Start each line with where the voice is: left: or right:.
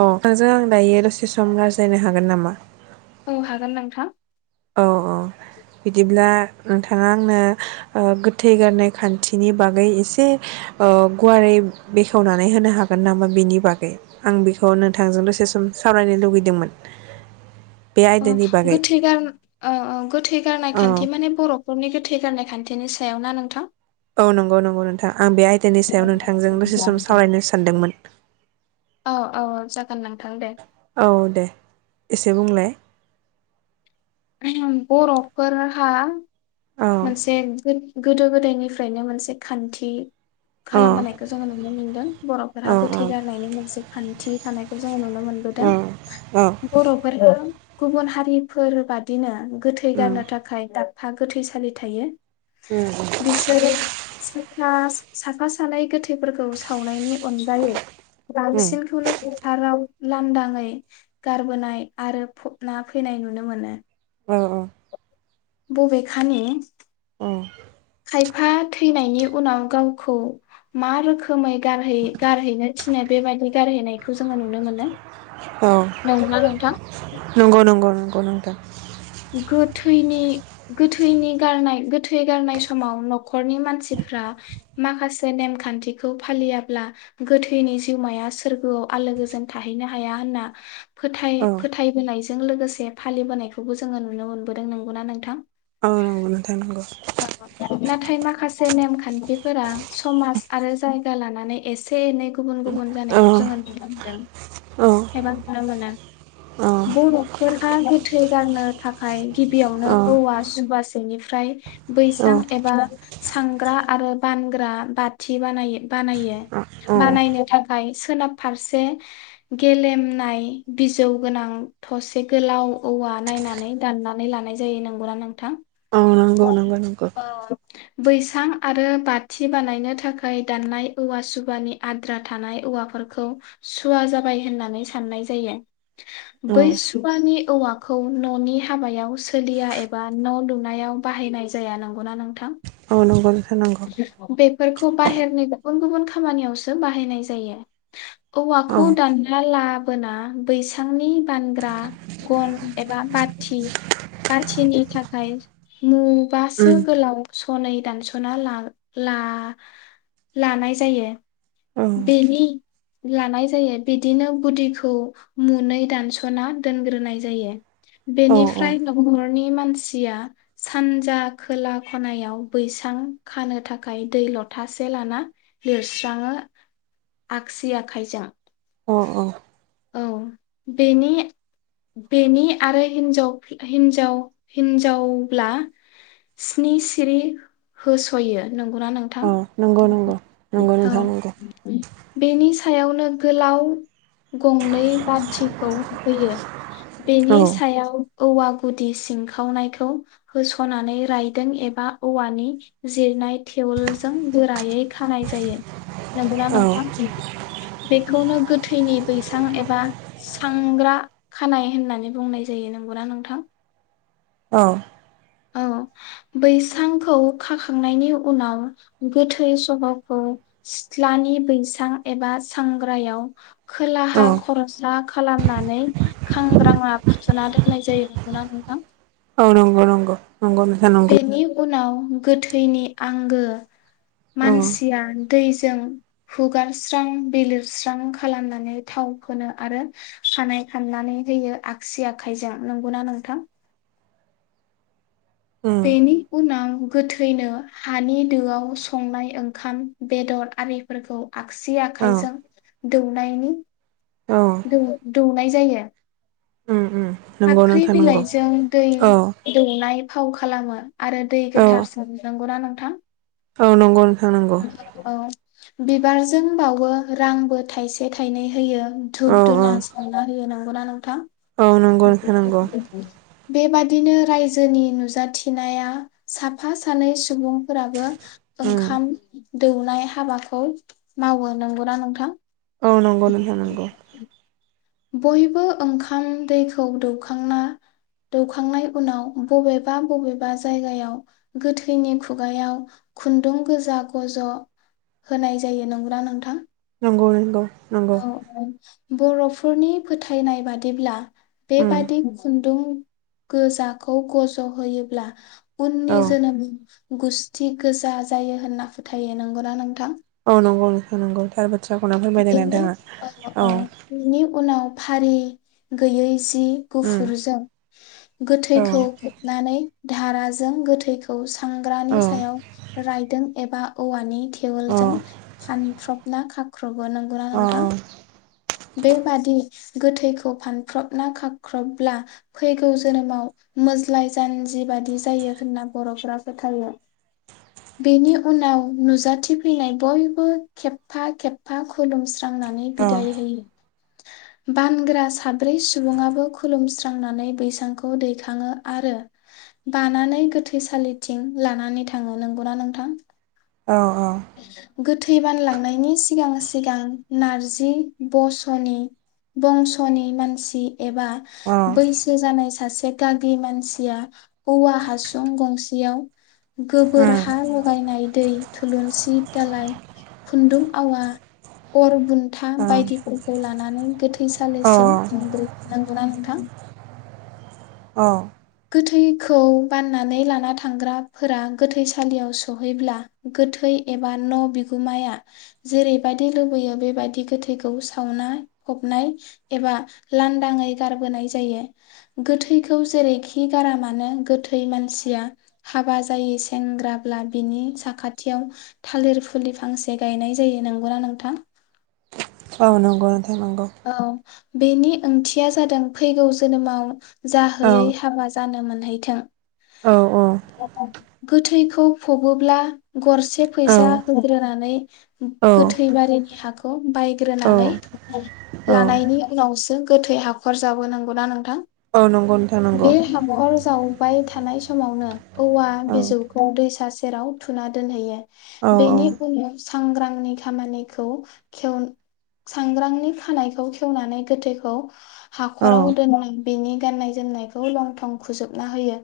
right: अ नोंजों आं दायो दसे सम गारज्लायनो हागोन नामा?
left: औ हागोन नोंथां
right: औ औ बिदिब्ला नोंथाङा आंनो ओ गोथै गारनाय खान्थिनि बागै एसे औ गुवारै बेखेवनानै होनो हागोन नामा बेनि बागै आं बेखौ नोंथांजों दसे सम सावरायनो लुगैदोंमोन। बे
left: अ
right: आयदानि बागै
left: गोथै गार औ औ गोथै नाय
right: औ
left: खान्थि माने बर' फोरनि गोथै गारनाय खान्थिनि सायाव ना नोंथां?
right: औ नंगौ नंगौ नोंथां आं बे आयदानि सायाव नोंथांजों दसे सम सावरायनो सानदोंमोन।
left: औ औ जा
right: औ दे एसे बुंलाय।
left: बर'फोरहा
right: औ
left: मोनसे गोदो गोदायनिफ्रायनो मोनसे खान्थि
right: औ
left: खालामबोनायखौ जोङो नुनो मोनदों।
right: औ
left: बर'फोरा गोथै गारनायनि मोनसे खान थि थानायखौ जोङो नु नों मोनबोदों।
right: औ औ
left: बर' फोरहा गुबुन हारिफोर बादिनो गोथै
right: उम
left: गारनो थाखाय दाबफा गोथै सालि थायो।
right: उम उम
left: बिसोरो साखा साफा सानै गोथैफोरखौ सावनायनि अनगायै
right: उम
left: बांसिनखौनो फोथाराव लानदाङै गारबोनाय आरो फबना फैनाय नुनो मोनो।
right: औ औ
left: बबेखानि
right: औ
left: खायफा थैनायनि उनाव गावखौ मा रोखोमै गारहै गारहैनो थिनो बेबायदि गारहैनायखौ जोङो नुनो मोनो।
right: औ
left: नंगौ। [inaudible]
right: नंगौ नंगौ नंगौ नोंथां।
left: गोथैनि गोथैनि गारनाय गोथै गारनाय समाव न'खरनि मानसिफ्रा माखासे नेमखान्थिखौ फालियाब्ला गोथैनि जिउमाया सोर्गोआव आलो गोजोन थाहैनो हाया होनना फोथाय
right: औ
left: फोथायबोनायजों लोगोसे फालिबोनायखौ जोङो नुनो मोनबोदों। नंगौना नोंथां?
right: औ नोंथां नंगौ।
left: नाथाय माखासे नेमखान्थिफोरा समाज आरो जायगा लानानै एसे एनै गुबुन गुबुन
right: औ
left: जानायखौ जोङो नुनो मोनदों
right: औ
left: एबा नुनो मोनो।
right: औ
left: बर'फोराहा गोथै गारनो थाखाय गिबियावनो
right: औ
left: औवा जुबासेनिफ्राय बैसां एबा सांग्रा आरो बानग्रा बाथि बानाय बानायो
right: औ औ
left: बानायनो थाखाय सोनाब फारसे गेलेमनाय बिजौ गोनां थसे गोलाव औवा नायनानै दाननानै लानाय जायो। नोंगौना नोंथां?
right: औ नंगौ नंगौ नंगौ।
left: बैसां आरो बाथि बानायनो थाखाय दाननाय औवा सुबानि आद्रा थानाय औवाफोरखौ सुवा जाबाय होननानै साननाय जायो।
right: औ
left: बै सुबानि औवाखौ न'नि हाबायाव सोलिया एबा न' लुनायाव बाहायनाय जाया। नंगौना नोंथां?
right: औ नंगौ नंगौ
left: बेफोरखौ बाहेरनि गुबुन गुबुन खामानियावसो बाहायनाय जायो।
right: औ
left: औवाखौ दानना ला बोना बैसांनि बानग्रा गन एबा बाथि बाथिनि थाखाय मु बासो
right: उम
left: गोलाव सनै दानस' ला ला-लानाय जायो।
right: औ
left: बेनि लानाय जायो बिदिनो गुदिखौ मुनै दानस'ना दोनग्रोनाय जायो
right: औ
left: बेनिफ्राय न'खरनि मानसिया सानजा खोला खनायाव बैसां खानो थाखाय दै लथासे लाना लिरस्राङो। आगसि आखाइजों।
right: अ औ
left: औ बेनि आरो हिन्जाव हिन्जाव हिन्जावब्ला स्नि सिरि होस'यो नंगौना नोंथां?
right: औ नंगौ नंगौ नंगौ
left: औ
right: नोंथा नंगौ
left: बेनि सायावनो गोलाव गंनै बाथिखौ होयो
right: औ
left: बेनि सायाव औवा गुदि सिंखावनायखौ होस'नानै रायदों एबा औवानि जिरनाय थेवलजों गोरायै खानाय जायो। नंगौना
right: औ
left: नोंथां बेखौनो गोथैनि बैसां एबा सांग्रा खानाय होननानै बुंनाय जायो नंगौना नोंथां?
right: औ
left: औ बैसांखौ खाखांनायनि उनाव गोथै सह'खौ सिथ्लानि बैसां एबा सांग्रायाव
right: औ
left: खोलाहा खरसा खालामनानै खांग्राङा फुथुना दोननाय जायो नंगौना नोंथां?
right: औ नंगौ नंगौ नंगौ नोंथां नंगौ
left: बेनि उनाव गोथैनि आंगो
right: औ
left: मानसिया दै जों हुगारस्रां बिलिरस्रां खालामनानै थाव फोनो आरो खानाय खाननानै होयो आगसि आखाइजों नंगौना नोंथां?
right: उम
left: बेनि उनाव गोथैनो हानि दोआव संनाय ओंखाम बेदर आरिफोरखौ आगसि
right: औ
left: आखायजों दौनायनि
right: औ
left: दौ दौनाय जायो।
right: उम उम नंगौ
left: फाख्रि
right: नोंथां नंगौ
left: बिलाइजों दै
right: औ
left: दौनाय फाव खालामो आरो दै
right: औ
left: गोथार सोन नंगौना नों
right: औ नंगौ नोंथां नंगौ
left: औ बिबारजों बावो रांबो थाइसे थाइनै होयो। धुप
right: औ
left: धुना
right: औ
left: सावना होयोना गौना नों
right: औ नंगौ नोंथां नंगौ
left: बिदिनो रायजोनि नुजाथिनाया साफा सानै सुबुंफोराबो
right: उम
left: ओंखाम दौनाय हाबाखौ मावो नंगौना नोंथां?
right: औ नंगौ नोंथां नंगौ
left: बयबो ओंखाम दैखौ दौखांना दौखांनाय उनाव बबेबा बबेबा जायगायाव गोथैनि खुगायाव खुन्दुं गोजा गज' होनाय जायो नंगौ ना नोंथां?
right: नंगौ नंगौ नंगौ
left: औ औ बर' फोरनि फोथायनाय बादिब्ला बे
right: उम
left: बादि खुन्दुं गोजाखौ गज'होयोब्ला उननि
right: औ
left: जोनोम गुस्थि गोजा जायो होन्ना फोथायो नंगौना नोंथां?
right: औ नंगौ नोंथां नंगौ थार
left: [unintelligible]
right: बाथ्राखौनो फोरमायदों
left: बिनि
right: नोंथाङा
left: ओ
right: औ
left: बिनि उनाव फारि गैयै जि
right: उम
left: गुफुरजों
right: औ
left: गोथैखौ खोबनानै धाराजों गोथैखौ
right: औ
left: थांग्रानि सायाव रायदों एबा औवानि थेवल
right: अ
left: जों फानफ्रब ना खा ख्र'बो नंगौना नोंथां?
right: अ
left: बेबादि गोथैखौ फानफ्रबना खाख्रबब्ला फैगौ जोनोमाव मोज्लाय जानजि बादि जायो होन्ना बर'फोरा फोथायो। बेनि उनाव नुजाथिफैनाय बयबो खेबफा खब फा खुलुम स्रांनांनै
right: अ
left: बिदाय होयो। बानग्रा साब्रै सुबुङाबो खुलुमस्रांनानै बैसांखौ दैखाङो आरो बानानै गोथैसालिथिं लानानै थाङो नंगौना नोंथां?
right: औ औ
left: गोथै बानलांनायनि सिगां सिगां नारजि बस'नि बंस'नि मानसि एबा
right: औ अ
left: बैसो जानाय सासे गागि मानसिया औवा हासुं गंसेयाव गोबोर
right: उम
left: हा लगायनाय दै थुलुंसि दालाय खुन्दुं आवा अर बुन्था बायदिफोरखौ लानानै
right: औ
left: गोथैसालिसिम थांग्रो नंगौना नोंथां?
right: अ
left: गोथैखौ बाननानै लाना थांग्राफोरा गोथैसालियाव सहैब्ला गोथै एबा न' बिगुमाया जेरैबायदि लुबैयो बेबायदि गोथैखौ सावनाय फबनाय एबा लांदाङै गारबोनाय जायो। गोथैखौ जेरैखि खि गारामानो गोथै मानसिया हाबा जायै सेंग्राब्ला बिनि साखाथियाव थालिर फुलि फांसे गायनाय जायो नंगौना नोंथां?
right: औ नंगौ नोंथां नांगौ।
left: औ बेनि ओंथिया जादों फैगौ जोनोमाव
right: औ
left: जाहोयै हाबा जानोम मोन हैथों
right: औ औ
left: गोथैखौ फबोब्ला गरसे
right: औ
left: फैसा होग्रोनानै
right: औ
left: गोथैबारिनि हाखौ बाय
right: औ
left: ग्रोनानै
right: औ
left: लानायनि उनावसो ओ गोथै हाखर जावो नंगोना नोंथां?
right: [unintelligible]
left: बाय थानाय समावनो औवा
right: औ
left: बिजौखौ दै सा सेराव थुना दोनहैयो।
right: औ
left: बेनि [unintelligible] सांग्रांनि खामानिखौ खेवन सांग्रांनि खानायखौ खेवनानै गोथैखौ
right: औ
left: हाखराव दोनां इनि गाननाय जोमनायखौ [unintelligible] होयो।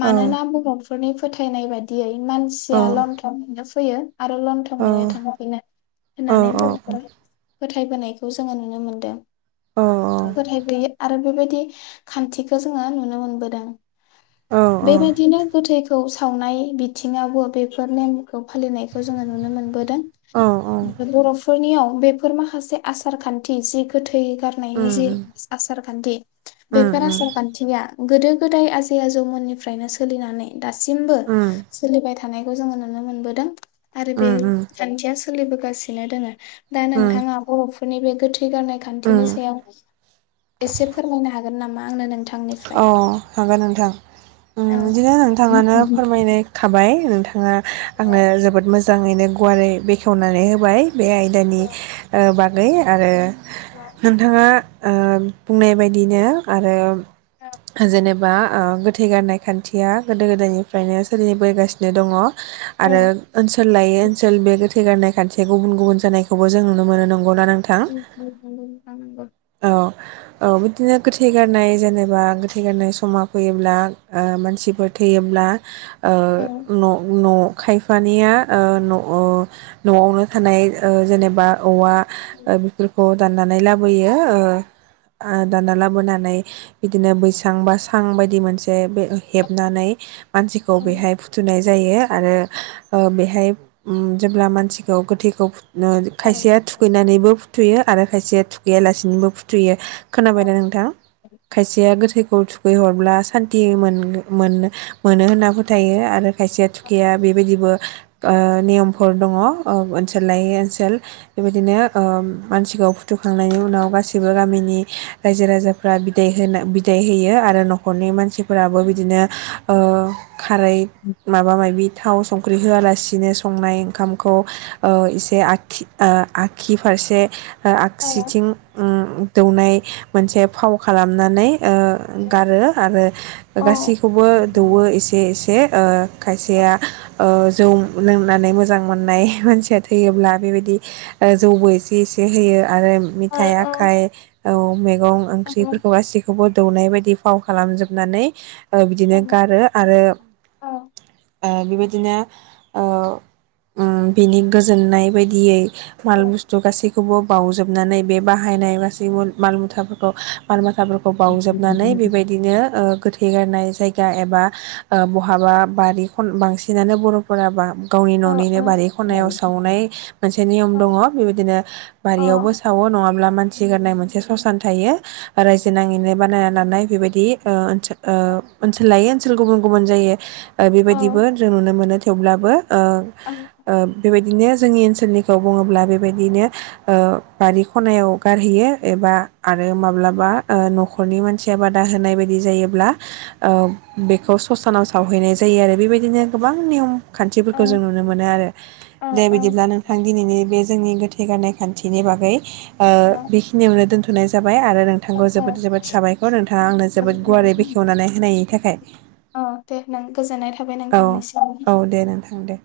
left: मानोना [unintelligible] फोरनि फोथायनाय बायदियै मानसिया
right: औ
left: [unintelligible] फैयो। आरो [unintelligible] थांफिनो
right: औ
left: होननानै
right: औ
left: बर'फोर बोनायखौ जोंङो नुनो मोनदों।
right: औ
left: फोथायब्रेयो। आरो बेबायदि खान्थिखौ जोंङो नुनो मोनबोदों।
right: औ
left: बे बादिनो गोथैखौ सावनाय बिथिंङावबो बेफोर नेम खौ फालिनायखौ जोंङो नुनो मोनबोदों।
right: औ औ
left: [unintelligible] फोरनियाव बे फोर माखासे आसारखान्थि जि गोथै
right: उम
left: गारनायनि जि आसार खान्थि बेफार
right: उम उम
left: आसार खान्थिया गोदो गोदाय आजै आजौ मोननिफ्रायनो सोलिनानै दासिमबो
right: उम
left: सोलिबाय थानायखौ जोंङो नुनो मोनबोदों। आरो बे
right: उम
left: खान्थियास सोलिबोगासिनो दोंङो [unintelligible]
right: उम
left: थांया [unintelligible] फोरनि बे गोथै गारनाय खान्थिनि
right: उम
left: सायाव एसे फोरमायनो हागोन नामा आंनो नोंथां
right: अह हागोन नोंथां ओ
left: औ
right: बिदिनो नोंथांङानो फोरमायनाय थाबाय नोंथांङा आं नो जोबोद मोज जांङैनो गुवारै बेखेवनानै होबाय। बे आयदानि ओ बाग दै आरो नोंथाङा ओ बुंनाय बादिनो आरो जेनेबा ओ गोथै गाननाय खान्थिया गोदो गोदायनिफ्रायनो सोलिबोगासिनो दङ।
left: औ
right: आरो ओनसोल लायो ओनसोल बे गोथै गारनाय खान्थिया गुबुन गुबुन जानाय खौबो जों नुनो मोनो नंगौना नोंथां?
left: नंगौ नोंथां नंगौ।
right: औ। औ बिदिनो गोथै गारनाय जेनेबा गोथैगारनाय समा फैयोब्ला मानसिफोर थैयोब्ला
left: औ
right: न' न' खायफानिया ओ न'आवनो थानाय ओ जेनेबा औवा बेफोरखौ दाननानै लाबोयो ओ दानना लाबोनानै इदिनो बै बिसां बा सां बायदि मोनसे हेबनानै मानसिखौ
left: औ
right: बेहाय फुथुनाय जायो आरो बेहाय जेब्ला मानसिखौ गोथैखौ खायसेया थुखैनानैबो फुथुयो आरो खायसे थुखैयालासिनोबो फुथुयो। खोनाबायना नोंथां खायसेया गोथै खौ थुखैहरब्ला सान्थि मोन-मोन मोनो होनना फोथायो आरो खायसेया थुखैया बेबायदिबो ओ नियमफोर दङ ओ ओनसोल लायै ओनसोल बेबायदिनो ओ मानसिखौ फुथुखांनायनि उनाव गासिबो गामिनि रायजो-राजाफ्रा बिदाय होना बि दाइ होयो आरो न'खरनि मानसिफोराबो बिदिनो ओ खारै माबा-मायबि थाव संख्रि होआलासिनो संनाय ओंखामखौ ओ इसे आगखि ओ आगखि फारसे ओ
left: औ
right: आगसिथिं अम दौनाय मोनसे फाव खालामनानै ओ
left: औ
right: गारो आरो गासैखौबो दौवो एसे-एसे ओ खायसेया ओ जौ लोंनानै मोजां मोननाय मानसिया थैयोब्ला बेबायदि जौबो एसे-एसे होयो आरो मिथाइ आखाय औ मेगं ओंख्रिफोरखौ गासि बो दौनाय बायदि फाव खालामजोबनानै ओ बिदिनो गारो आरो ओ बेबायदिनो ओ ओम बिनि गोजोननाय बायदियै माल बस्थु गासैखौबो बाावजोबनानै बे बाहायनाय गासै मुल माल मुथाफोरखौ माल माथाफोर खौ बावजोबनानै बेबायदिनो ओ गोथै गारनाय जायगा एबा ओ बहाबा बारि खन बांसिनानो बर'फोरा बा गावनि न'निनो बारि खनायाव सावनाय मोनसे नियम दङ। बेबायदिनो बारियावबो सावो नङाब्ला मानसि गारनाय मोनसे सस खोनथायो ओरै नाङैनो बानायना लानाय बेबायदि ओ ओ ओनसोललायै ओन सोल गुबुन गुबुन जायो ओ बेबायदिबो जों नुनो मोनो थेवब्लाबो ओ ओ बेबाय दिनो जोंनि ओनसोलनिखौ बुङोब्ला बेबायदिनो ओ बारि खनायाव गारहैयो एबा आरो माब्लाबा ओ नखरनि मानसिया बादा होनाय बायदि जायोब्ला ओ बेखौ ससानाव सावहैनाय जायो आरो बेबायदिनो गोबां नियम खान्थिफोरखौ जों नुनो मोनो आरो दे बिदिब्ला नोंथां दिनैनि बे जोंनि गोथै गारनाय खान्थिनि बागै ओ बेखिनियावनो दोन होनाय जाबाय आरो थांखौ जोबोद जोबोद साबायखर नोंथाङा आंनो जोबोद गुवारै बेखेवनानै होनायनि थाखाय
left: दे नों गोजोननाय थाबाय
right: औ
left: नोंथांनिसिम।
right: औ दे नोंथां दे